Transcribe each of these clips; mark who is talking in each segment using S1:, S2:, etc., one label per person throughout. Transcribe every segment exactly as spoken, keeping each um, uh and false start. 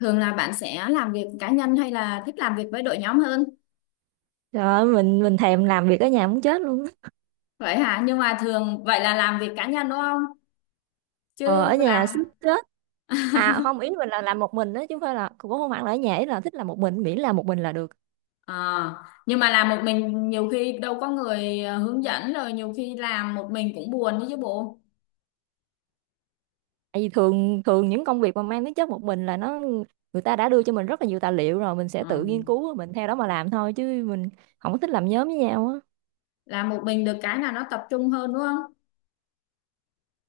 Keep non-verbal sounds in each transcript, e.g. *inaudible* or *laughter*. S1: Thường là bạn sẽ làm việc cá nhân hay là thích làm việc với đội nhóm hơn?
S2: Trời ơi, mình mình thèm làm việc ở nhà muốn chết luôn á.
S1: Vậy hả? Nhưng mà thường vậy là làm việc cá nhân đúng không?
S2: Ờ, ở
S1: Chứ
S2: nhà
S1: làm
S2: sức chết.
S1: *laughs*
S2: À không, ý mình là làm một mình đó, chứ không phải là, cũng không hẳn là ở nhà, ý là thích làm một mình, miễn là một mình là được.
S1: Ờ, nhưng mà làm một mình nhiều khi đâu có người ờ, hướng dẫn rồi nhiều khi làm một mình cũng buồn đấy chứ bộ.
S2: Tại vì thường thường những công việc mà mang tính chất một mình là nó, người ta đã đưa cho mình rất là nhiều tài liệu rồi, mình sẽ tự
S1: Ừ.
S2: nghiên cứu, mình theo đó mà làm thôi, chứ mình không có thích làm nhóm với nhau á.
S1: Làm một mình được cái là nó tập trung hơn đúng không?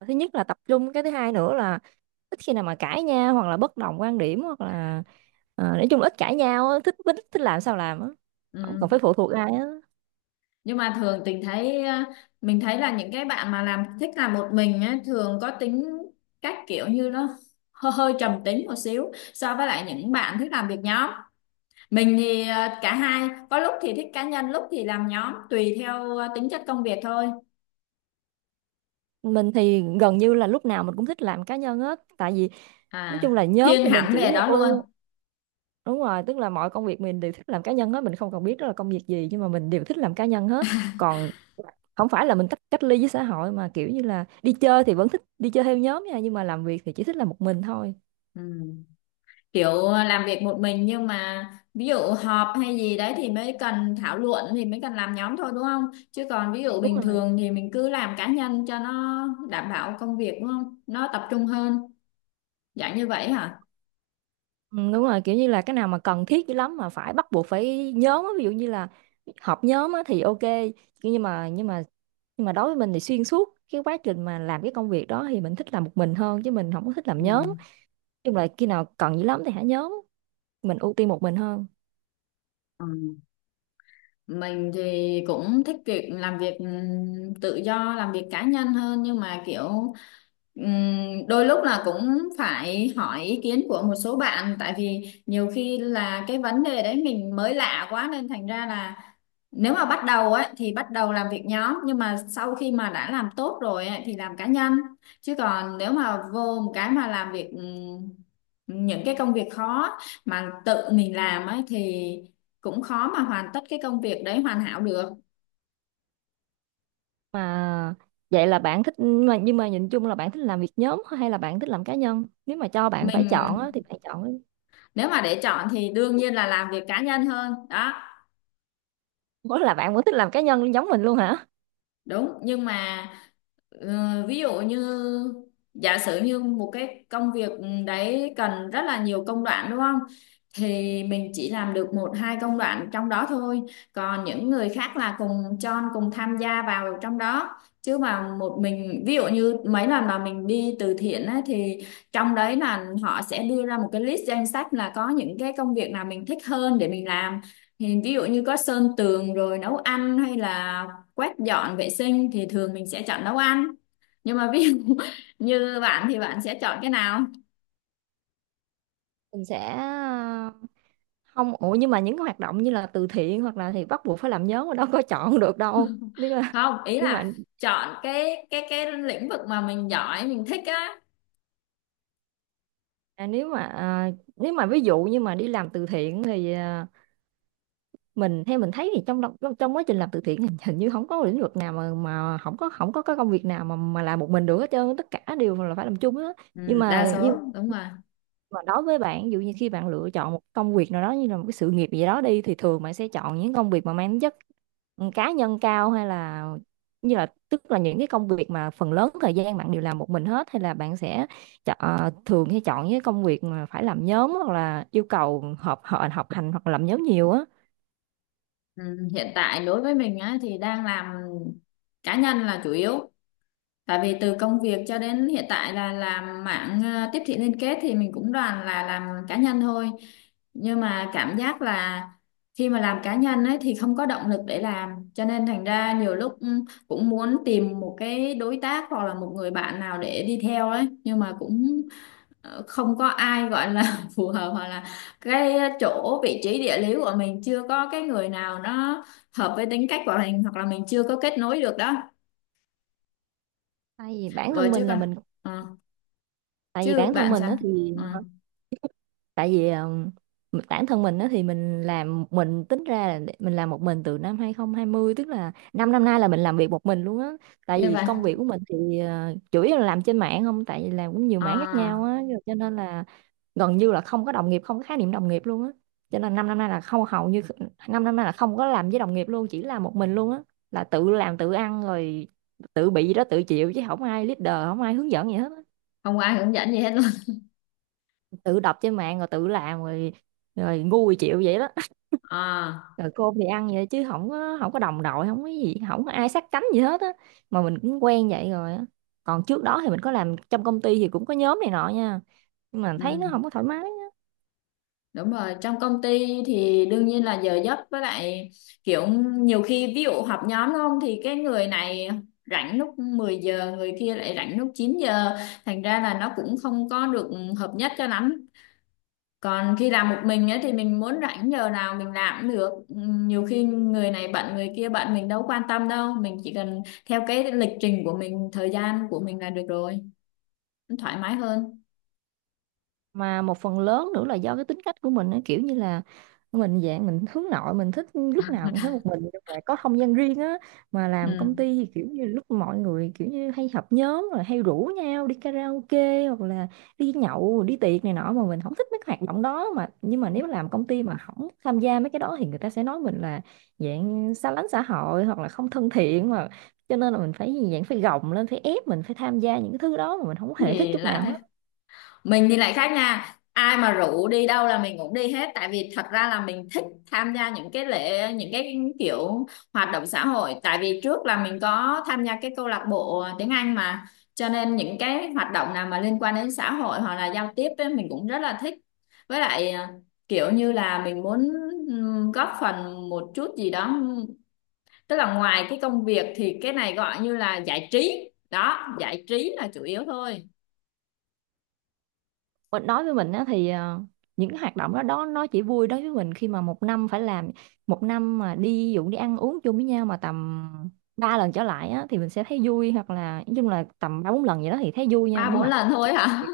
S2: Thứ nhất là tập trung, cái thứ hai nữa là ít khi nào mà cãi nhau hoặc là bất đồng quan điểm hoặc là, ờ, nói chung là ít cãi nhau á, thích thích thích làm sao làm á. Không
S1: Ừ.
S2: cần phải phụ thuộc ai á.
S1: Nhưng mà thường tình thấy ờ, mình thấy là những cái bạn mà làm thích làm một mình á, thường có tính cách kiểu như nó hơi, hơi trầm tính một xíu so với lại những bạn thích làm việc nhóm. Mình thì ờ, cả hai, có lúc thì thích cá nhân, lúc thì làm nhóm, tùy theo ờ, tính chất công việc thôi.
S2: Mình thì gần như là lúc nào mình cũng thích làm cá nhân hết, tại vì nói
S1: À,
S2: chung là nhóm
S1: thiên
S2: thì mình
S1: hẳn về
S2: chỉ
S1: đó luôn.
S2: ô đúng rồi, tức là mọi công việc mình đều thích làm cá nhân hết, mình không cần biết đó là công việc gì, nhưng mà mình đều thích làm cá nhân hết. Còn không phải là mình tách, cách ly với xã hội, mà kiểu như là đi chơi thì vẫn thích đi chơi theo nhóm nha, nhưng mà làm việc thì chỉ thích làm một mình thôi.
S1: Ừ. Kiểu ờ, làm việc một mình nhưng mà ví dụ họp hay gì đấy thì mới cần thảo luận thì mới cần làm nhóm thôi đúng không? Chứ còn ví dụ
S2: Đúng
S1: bình
S2: rồi.
S1: thường thì mình cứ làm cá nhân cho nó đảm bảo công việc đúng không? Nó tập trung hơn, dạng như vậy hả?
S2: Ừ, đúng rồi, kiểu như là cái nào mà cần thiết dữ lắm mà phải bắt buộc phải nhóm á, ví dụ như là họp nhóm á, thì ok. Nhưng mà nhưng mà nhưng mà đối với mình thì xuyên suốt cái quá trình mà làm cái công việc đó thì mình thích làm một mình hơn, chứ mình không có thích làm nhóm. Nói
S1: Ừ.
S2: chung là khi nào cần dữ lắm thì hả nhóm, mình ưu tiên một mình hơn.
S1: Ừ. Mình thì cũng thích việc làm việc ừm, tự do, làm việc cá nhân hơn nhưng mà kiểu ừm, đôi lúc là cũng phải hỏi ý kiến của một số bạn tại vì nhiều khi là cái vấn đề đấy mình mới lạ quá nên thành ra là nếu mà bắt đầu ấy thì bắt đầu làm việc nhóm nhưng mà sau khi mà đã làm tốt rồi ấy, thì làm cá nhân chứ còn nếu mà vô một cái mà làm việc ừm, những cái công việc khó mà tự mình làm ấy thì cũng khó mà hoàn tất cái công việc đấy hoàn hảo được.
S2: Mà vậy là bạn thích, mà nhưng mà nhìn chung là bạn thích làm việc nhóm hay là bạn thích làm cá nhân, nếu mà cho bạn phải
S1: Mình
S2: chọn á, thì bạn chọn?
S1: nếu mà để chọn thì đương nhiên là làm việc cá nhân hơn đó.
S2: *laughs* Có là bạn vẫn thích làm cá nhân giống mình luôn hả?
S1: Đúng nhưng mà Ờ, ví dụ như giả sử như một cái công việc đấy cần rất là nhiều công đoạn đúng không? Thì mình chỉ làm được một hai công đoạn trong đó thôi. Còn những người khác là cùng chon cùng tham gia vào trong đó. Chứ mà một mình ví dụ như mấy lần mà mình đi từ thiện á, thì trong đấy là họ sẽ đưa ra một cái list danh sách là có những cái công việc nào mình thích hơn để mình làm. Thì ví dụ như có sơn tường rồi nấu ăn hay là quét dọn vệ sinh thì thường mình sẽ chọn nấu ăn nhưng mà ví dụ *laughs* như bạn thì bạn sẽ chọn cái nào?
S2: Mình sẽ, ờ, không, ủa nhưng mà những cái hoạt động như là từ thiện hoặc là thì bắt buộc phải làm nhóm mà đâu có *laughs* chọn được đâu.
S1: *laughs*
S2: Nên là,
S1: Không ý
S2: nhưng mà,
S1: là chọn cái cái cái lĩnh vực mà mình giỏi mình thích á.
S2: à, nếu mà, à, nếu mà ví dụ như mà đi làm từ thiện thì, à, mình, theo mình thấy thì trong đồng- trong trong quá trình làm từ thiện hình hình như không có lĩnh vực nào mà mà không có không có cái công việc nào mà mà làm một mình được hết trơn, tất cả đều là phải làm chung á.
S1: Ừ,
S2: nhưng
S1: đa
S2: mà nhưng
S1: số đúng rồi.
S2: mà đối với bạn, ví dụ như khi bạn lựa chọn một công việc nào đó như là một cái sự nghiệp gì đó đi, thì thường bạn sẽ chọn những công việc mà mang tính chất, ừ, cá nhân cao, hay là như là, tức là những cái công việc mà phần lớn thời gian bạn đều làm một mình hết, hay là bạn sẽ chọn, thường hay chọn những cái công việc mà phải làm nhóm hoặc là yêu cầu họp họp học hành hoặc là làm nhóm nhiều á?
S1: Ừ, hiện tại đối với mình á thì đang làm cá nhân là chủ yếu. Tại vì từ công việc cho đến hiện tại là làm mạng ờ, tiếp thị liên kết thì mình cũng đoàn là làm cá nhân thôi. Nhưng mà cảm giác là khi mà làm cá nhân ấy thì không có động lực để làm. Cho nên thành ra nhiều lúc ừ, cũng muốn tìm một cái đối tác hoặc là một người bạn nào để đi theo ấy. Nhưng mà cũng ờ, không có ai gọi là *laughs* phù hợp hoặc là cái chỗ vị trí địa lý của mình chưa có cái người nào nó hợp với tính cách của mình hoặc là mình chưa có kết nối được đó.
S2: tại vì bản
S1: Rồi
S2: thân
S1: chứ
S2: mình là
S1: còn.
S2: mình
S1: Ờ.
S2: Tại vì
S1: Chứ
S2: bản thân
S1: bạn
S2: mình
S1: sao.
S2: á thì,
S1: Ừ.
S2: tại vì ừm, bản thân mình á thì mình làm, mình tính ra là để- mình làm một mình từ năm hai không hai không, tức là 5 năm nay là mình làm việc một mình luôn á. Tại
S1: Như
S2: vì
S1: vậy
S2: công việc của mình thì, ờ, chủ yếu là làm trên mạng không, tại vì làm cũng nhiều mảng khác nhau
S1: à,
S2: á, rồi cho nên là gần như là không có đồng nghiệp, không có khái niệm đồng nghiệp luôn á. Cho nên 5 năm nay là không, hầu như 5 năm nay là không có làm với đồng nghiệp luôn, chỉ làm một mình luôn á. Là tự làm tự ăn rồi, tự bị gì đó tự chịu, chứ không ai leader, không ai hướng dẫn gì hết á.
S1: không có ai hướng dẫn gì hết luôn
S2: Tự đọc trên mạng rồi tự làm rồi, rồi ngu chịu vậy đó.
S1: à.
S2: Rồi cơm thì ăn vậy, chứ không có, không có đồng đội, không có gì, không có ai sát cánh gì hết á. Mà mình cũng quen vậy rồi á. Còn trước đó thì mình có làm trong công ty thì cũng có nhóm này nọ nha, nhưng mà thấy nó
S1: Ừ.
S2: không có thoải mái.
S1: Đúng rồi, trong công ty thì đương nhiên là giờ giấc với lại kiểu nhiều khi ví dụ họp nhóm đúng không thì cái người này rảnh lúc mười giờ người kia lại rảnh lúc chín giờ, thành ra là nó cũng không có được hợp nhất cho lắm. Còn khi làm một mình ấy thì mình muốn rảnh giờ nào mình làm cũng được. Ừ, nhiều khi người này bận người kia bận mình đâu quan tâm đâu, mình chỉ cần theo cái lịch trình của mình thời gian của mình là được rồi, thoải mái hơn.
S2: Mà một phần lớn nữa là do cái tính cách của mình á, kiểu như là mình dạng mình hướng nội, mình thích lúc nào cũng phải một mình, nhưng mà có không gian riêng á. Mà làm công
S1: Ừ.
S2: ty thì kiểu như lúc mọi người kiểu như hay họp nhóm rồi hay rủ nhau đi karaoke hoặc là đi nhậu đi tiệc này nọ, mà mình không thích mấy cái hoạt động đó. Mà nhưng mà nếu làm công ty mà không tham gia mấy cái đó thì người ta sẽ nói mình là dạng xa lánh xã hội hoặc là không thân thiện. Mà cho nên là mình phải dạng phải gồng lên phải ép mình phải tham gia những cái thứ đó mà mình không
S1: Cái
S2: hề thích
S1: gì
S2: chút
S1: lạ
S2: nào
S1: thế.
S2: hết.
S1: Mình thì lại khác nha, ai mà rủ đi đâu là mình cũng đi hết tại vì thật ra là mình thích tham gia những cái lễ những cái kiểu hoạt động xã hội, tại vì trước là mình có tham gia cái câu lạc bộ tiếng Anh mà, cho nên những cái hoạt động nào mà liên quan đến xã hội hoặc là giao tiếp ấy, mình cũng rất là thích. Với lại à, kiểu như là mình muốn ừm, góp phần một chút gì đó, tức là ngoài cái công việc thì cái này gọi như là giải trí đó, giải trí là chủ yếu thôi.
S2: Mình nói với mình á, thì, ờ, những cái hoạt động đó đó nó chỉ vui đối với mình khi mà một năm phải làm, một năm mà đi ví dụ đi ăn uống chung với nhau mà tầm ba lần trở lại á, thì mình sẽ thấy vui, hoặc là nói chung là tầm ba bốn lần vậy đó thì thấy vui nha.
S1: Ba
S2: Nhưng
S1: bốn
S2: mà
S1: lần
S2: chứ
S1: thôi hả?
S2: cái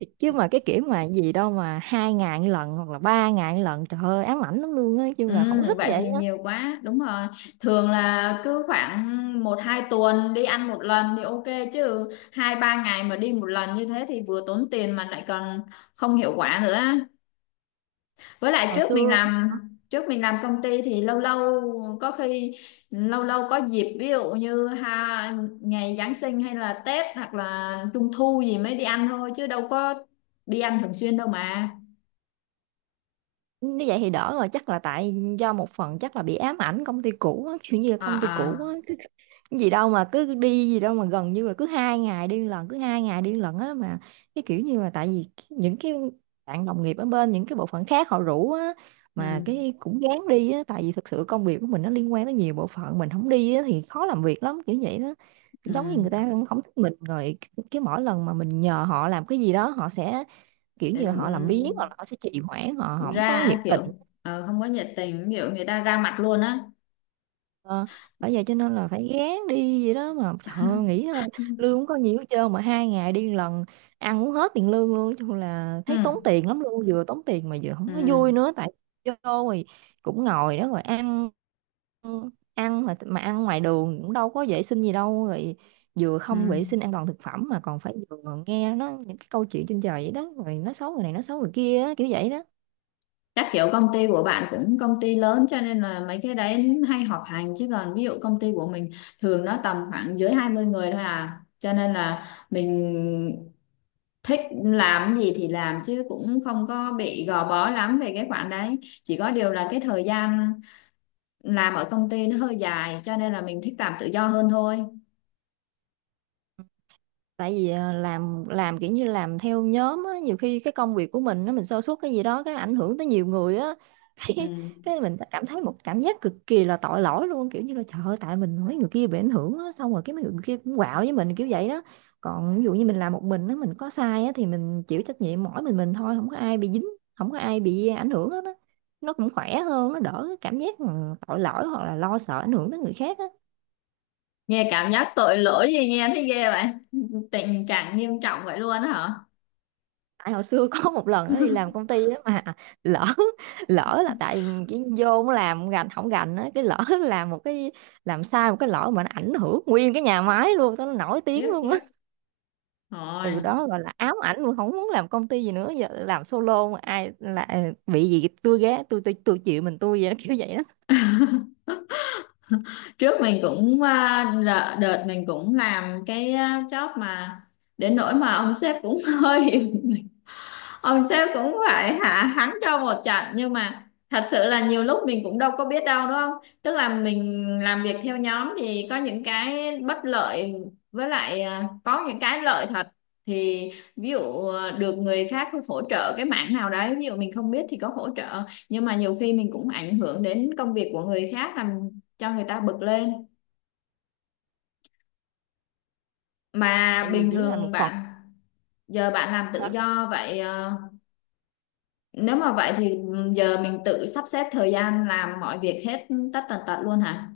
S2: kiểu- chứ mà cái kiểu mà gì đâu mà hai ngày một lần hoặc là ba ngày một lần, trời ơi ám ảnh lắm luôn á,
S1: *laughs*
S2: chứ
S1: Ừ,
S2: là không thích
S1: vậy
S2: vậy
S1: thì
S2: á.
S1: nhiều quá đúng rồi. Thường là cứ khoảng một hai tuần đi ăn một lần thì ok, chứ hai ba ngày mà đi một lần như thế thì vừa tốn tiền mà lại còn không hiệu quả nữa. Với lại
S2: Hồi
S1: trước mình
S2: xưa.
S1: làm, trước mình làm công ty thì lâu lâu có khi lâu lâu có dịp ví dụ như ha ngày Giáng sinh hay là Tết hoặc là Trung thu gì mới đi ăn thôi chứ đâu có đi ăn thường xuyên đâu mà.
S2: Nếu vậy thì đỡ rồi, chắc là tại do một phần chắc là bị ám ảnh công ty cũ á, kiểu như là
S1: À
S2: công ty cũ á,
S1: à.
S2: cứ cái gì đâu mà cứ đi gì đâu mà gần như là cứ hai ngày đi lần, cứ hai ngày đi lần á. Mà cái kiểu như là tại vì những cái bạn đồng nghiệp ở bên những cái bộ phận khác họ rủ á, mà
S1: Ừ.
S2: cái cũng gán đi á, tại vì thực sự công việc của mình nó liên quan tới nhiều bộ phận, mình không đi á thì khó làm việc lắm, kiểu vậy đó.
S1: Ừ,
S2: Giống như người ta không thích mình rồi, cái mỗi lần mà mình nhờ họ làm cái gì đó họ sẽ kiểu
S1: ừ.
S2: như họ làm biếng hoặc
S1: Ừ.
S2: là họ sẽ trì hoãn, họ không có nhiệt
S1: Ra
S2: tình.
S1: kiểu ờ, không có nhiệt tình, ví dụ người ta ra mặt luôn á.
S2: ờ, Bởi vậy cho nên là phải gán đi vậy đó, mà trời ơi, nghĩ thôi, lương không có nhiều hết trơn mà hai ngày đi lần ăn uống hết tiền lương luôn. Nói chung là thấy tốn
S1: Ừ.
S2: tiền lắm luôn, vừa tốn tiền mà vừa
S1: Ừ.
S2: không có vui nữa, tại vô rồi cũng ngồi đó rồi ăn ăn mà mà ăn ngoài đường cũng đâu có vệ sinh gì đâu, rồi vừa
S1: Ừ.
S2: không vệ sinh an toàn thực phẩm mà còn phải vừa nghe nó những cái câu chuyện trên trời vậy đó, rồi nó xấu người này nó xấu người kia á, kiểu vậy đó.
S1: Chắc kiểu công ty của bạn cũng công ty lớn cho nên là mấy cái đấy hay họp hành, chứ còn ví dụ công ty của mình thường nó tầm khoảng dưới hai mươi người thôi à. Cho nên là mình thích làm gì thì làm chứ cũng không có bị gò bó lắm về cái khoản đấy. Chỉ có điều là cái thời gian làm ở công ty nó hơi dài cho nên là mình thích làm tự do hơn thôi.
S2: Tại vì, à, làm làm kiểu như làm theo nhóm á, nhiều khi cái công việc của mình nó, mình sa sút cái gì đó cái ảnh hưởng tới nhiều người á *laughs* cái
S1: Ừ.
S2: cái mình cảm thấy một cảm giác cực kỳ là tội lỗi luôn, kiểu như là trời ơi, tại mình mấy người kia bị ảnh hưởng á, xong rồi cái mấy người kia cũng quạo với mình kiểu vậy đó. Còn ví dụ như mình làm một mình á, mình có sai á thì mình chịu trách nhiệm mỗi mình mình thôi, không có ai bị dính, không có ai bị ảnh hưởng hết á. Nó cũng khỏe hơn, nó đỡ cái cảm giác mà tội lỗi hoặc là lo sợ ảnh hưởng tới người khác á.
S1: Nghe cảm giác tội lỗi gì nghe thấy ghê vậy. Tình trạng nghiêm trọng vậy luôn á hả?
S2: Tại hồi xưa *laughs* có một lần nó đi làm công ty á, mà lỡ lỡ là tại cái vô nó làm gành không gành á, cái lỡ *laughs* làm một cái, làm sai một cái lỗi mà nó ảnh hưởng nguyên cái nhà máy luôn, tao nó nổi tiếng
S1: Tiếc
S2: luôn
S1: tiếc.
S2: á. Từ
S1: Rồi,
S2: đó gọi là ám ảnh luôn không muốn làm công ty gì nữa, giờ làm solo, mà ai là bị gì tôi ghé tôi, tôi tôi chịu mình tôi vậy đó, kiểu vậy đó.
S1: trước mình cũng à, đợ- đợt mình cũng làm cái à, job mà đến nỗi mà ông sếp cũng *laughs* hơi ông sếp cũng phải hạ hắn cho một trận, nhưng mà thật sự là nhiều lúc mình cũng đâu có biết đâu đúng không. Tức là mình làm việc theo nhóm thì có những cái bất lợi với lại à, có những cái lợi thật. Thì ví dụ à, được người khác hỗ trợ cái mảng nào đấy, ví dụ mình không biết thì có hỗ trợ, nhưng mà nhiều khi mình cũng ảnh hưởng đến công việc của người khác làm cho người ta bực lên. Mà
S2: Tại vì
S1: bình
S2: chỉ là
S1: thường
S2: một phần.
S1: bạn giờ bạn làm tự
S2: Hả?
S1: do vậy ờ, nếu mà vậy thì ừ, giờ mình tự sắp xếp thời gian làm mọi việc hết tất tần tật luôn hả?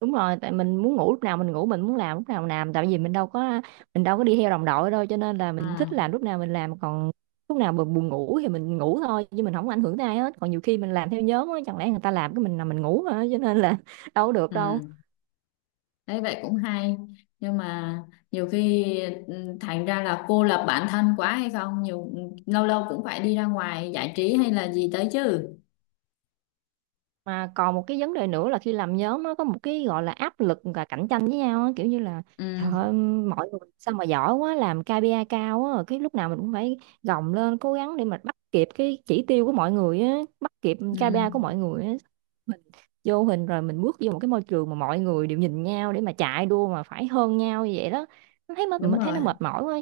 S2: Đúng rồi, tại mình muốn ngủ lúc nào mình ngủ, mình muốn làm lúc nào mình làm, tại vì mình đâu có mình đâu có đi theo đồng đội đâu, cho nên là mình thích
S1: Ừ,
S2: làm lúc nào mình làm. Còn lúc nào mà buồn ngủ thì mình ngủ thôi, chứ mình không có ảnh hưởng tới ai hết. Còn nhiều khi mình làm theo nhóm á, chẳng lẽ người ta làm cái mình là mình ngủ hả, cho nên là *laughs* đâu có được đâu.
S1: ừ. Đấy vậy cũng hay. Nhưng mà nhiều khi ừ, thành ra là cô lập bản thân quá hay không? Nhiều ừ, lâu lâu cũng phải đi ra ngoài giải trí hay là gì tới chứ.
S2: Mà còn một cái vấn đề nữa là khi làm nhóm nó có một cái gọi là áp lực và cạnh tranh với nhau á, kiểu như là
S1: Ừ,
S2: trời ơi, mọi người sao mà giỏi quá làm ca pê i cao á, cái lúc nào mình cũng phải gồng lên cố gắng để mà bắt kịp cái chỉ tiêu của mọi người á, bắt kịp
S1: ừ.
S2: ca pê i của mọi người á. Mình vô hình rồi, mình bước vô một cái môi trường mà mọi người đều nhìn nhau để mà chạy đua mà phải hơn nhau như vậy đó. Nó thấy mệt,
S1: Đúng
S2: mình thấy
S1: rồi,
S2: nó mệt mỏi quá.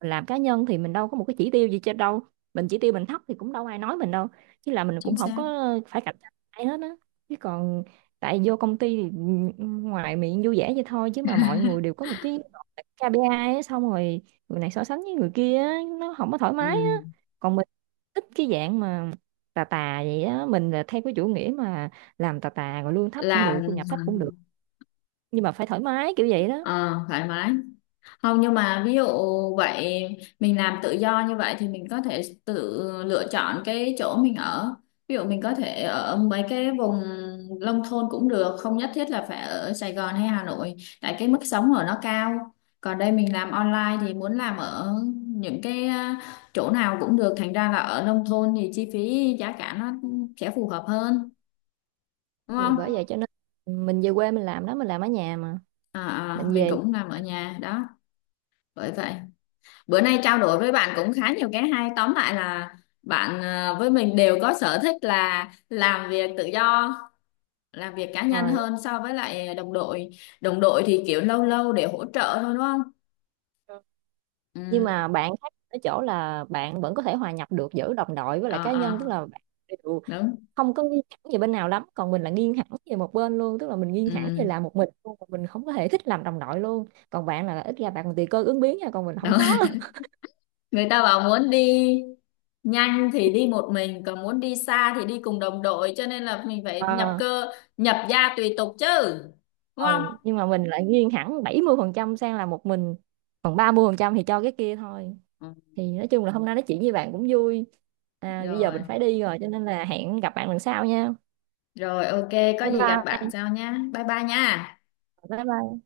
S2: Mình làm cá nhân thì mình đâu có một cái chỉ tiêu gì trên đâu, mình chỉ tiêu mình thấp thì cũng đâu ai nói mình đâu, chứ là mình
S1: chính
S2: cũng không
S1: xác.
S2: có phải cạnh tranh ai hết á. Chứ còn tại vô công ty thì, ừ, ngoài miệng vui vẻ vậy thôi, chứ mà mọi người đều có một cái kây pi ai á, xong rồi người này so sánh với người kia á, nó không có thoải mái
S1: Ừ.
S2: á. Còn mình thích cái dạng mà tà tà vậy á, mình là theo cái chủ nghĩa mà làm tà tà rồi lương thấp cũng được, thu
S1: Làm
S2: nhập thấp cũng được, nhưng mà phải thoải mái kiểu vậy đó.
S1: ờ, thoải mái. Không nhưng mà ví dụ vậy mình làm tự do như vậy thì mình có thể tự lựa chọn cái chỗ mình ở. Ví dụ mình có thể ở mấy cái vùng nông thôn cũng được, không nhất thiết là phải ở Sài Gòn hay Hà Nội, tại cái mức sống ở nó cao. Còn đây mình làm online thì muốn làm ở những cái à, chỗ nào cũng được, thành ra là ở nông thôn thì chi phí giá cả nó sẽ phù hợp hơn, đúng
S2: Thì
S1: không?
S2: bởi vậy cho nên mình về quê mình làm đó, mình làm ở nhà mà,
S1: À, à,
S2: mình
S1: mình
S2: về.
S1: cũng làm ở nhà đó, bởi vậy. Bữa nay trao đổi với bạn cũng khá nhiều cái hay, tóm lại là bạn ờ, với mình đều có sở thích là làm việc tự do làm việc cá nhân
S2: Rồi.
S1: hơn so với lại đồng đội. Đồng đội thì kiểu lâu lâu để hỗ trợ thôi đúng không.
S2: Nhưng
S1: Ừ.
S2: mà bạn khác ở chỗ là bạn vẫn có thể hòa nhập được giữa đồng đội với lại
S1: Ờ.
S2: cá nhân, tức
S1: Ờ.
S2: là bạn đều
S1: Đúng.
S2: không có nghiêng hẳn về bên nào lắm, còn mình là nghiêng hẳn về một bên luôn, tức là mình nghiêng hẳn về
S1: Ừ.
S2: làm một mình luôn, còn mình không có thể thích làm đồng đội luôn, còn bạn là ít ra bạn còn tùy cơ ứng biến nha, còn mình không
S1: Đúng.
S2: có *laughs*
S1: *laughs* Người ta bảo muốn đi nhanh thì đi một mình còn muốn đi xa thì đi cùng đồng đội, cho nên là mình phải nhập
S2: Ờ,
S1: cơ nhập gia tùy tục chứ, đúng
S2: ờ,
S1: không?
S2: nhưng mà mình lại nghiêng hẳn bảy mươi phần trăm sang là một mình, còn ba mươi phần trăm thì cho cái kia thôi.
S1: Ừ,
S2: Thì nói chung là hôm nay nói chuyện với bạn cũng vui. À, bây giờ
S1: rồi.
S2: mình phải đi rồi cho nên là hẹn gặp bạn lần sau nha.
S1: Rồi, ok, có
S2: Bye
S1: gì gặp bạn
S2: bye.
S1: sau nha, bye bye nha.
S2: Bye bye.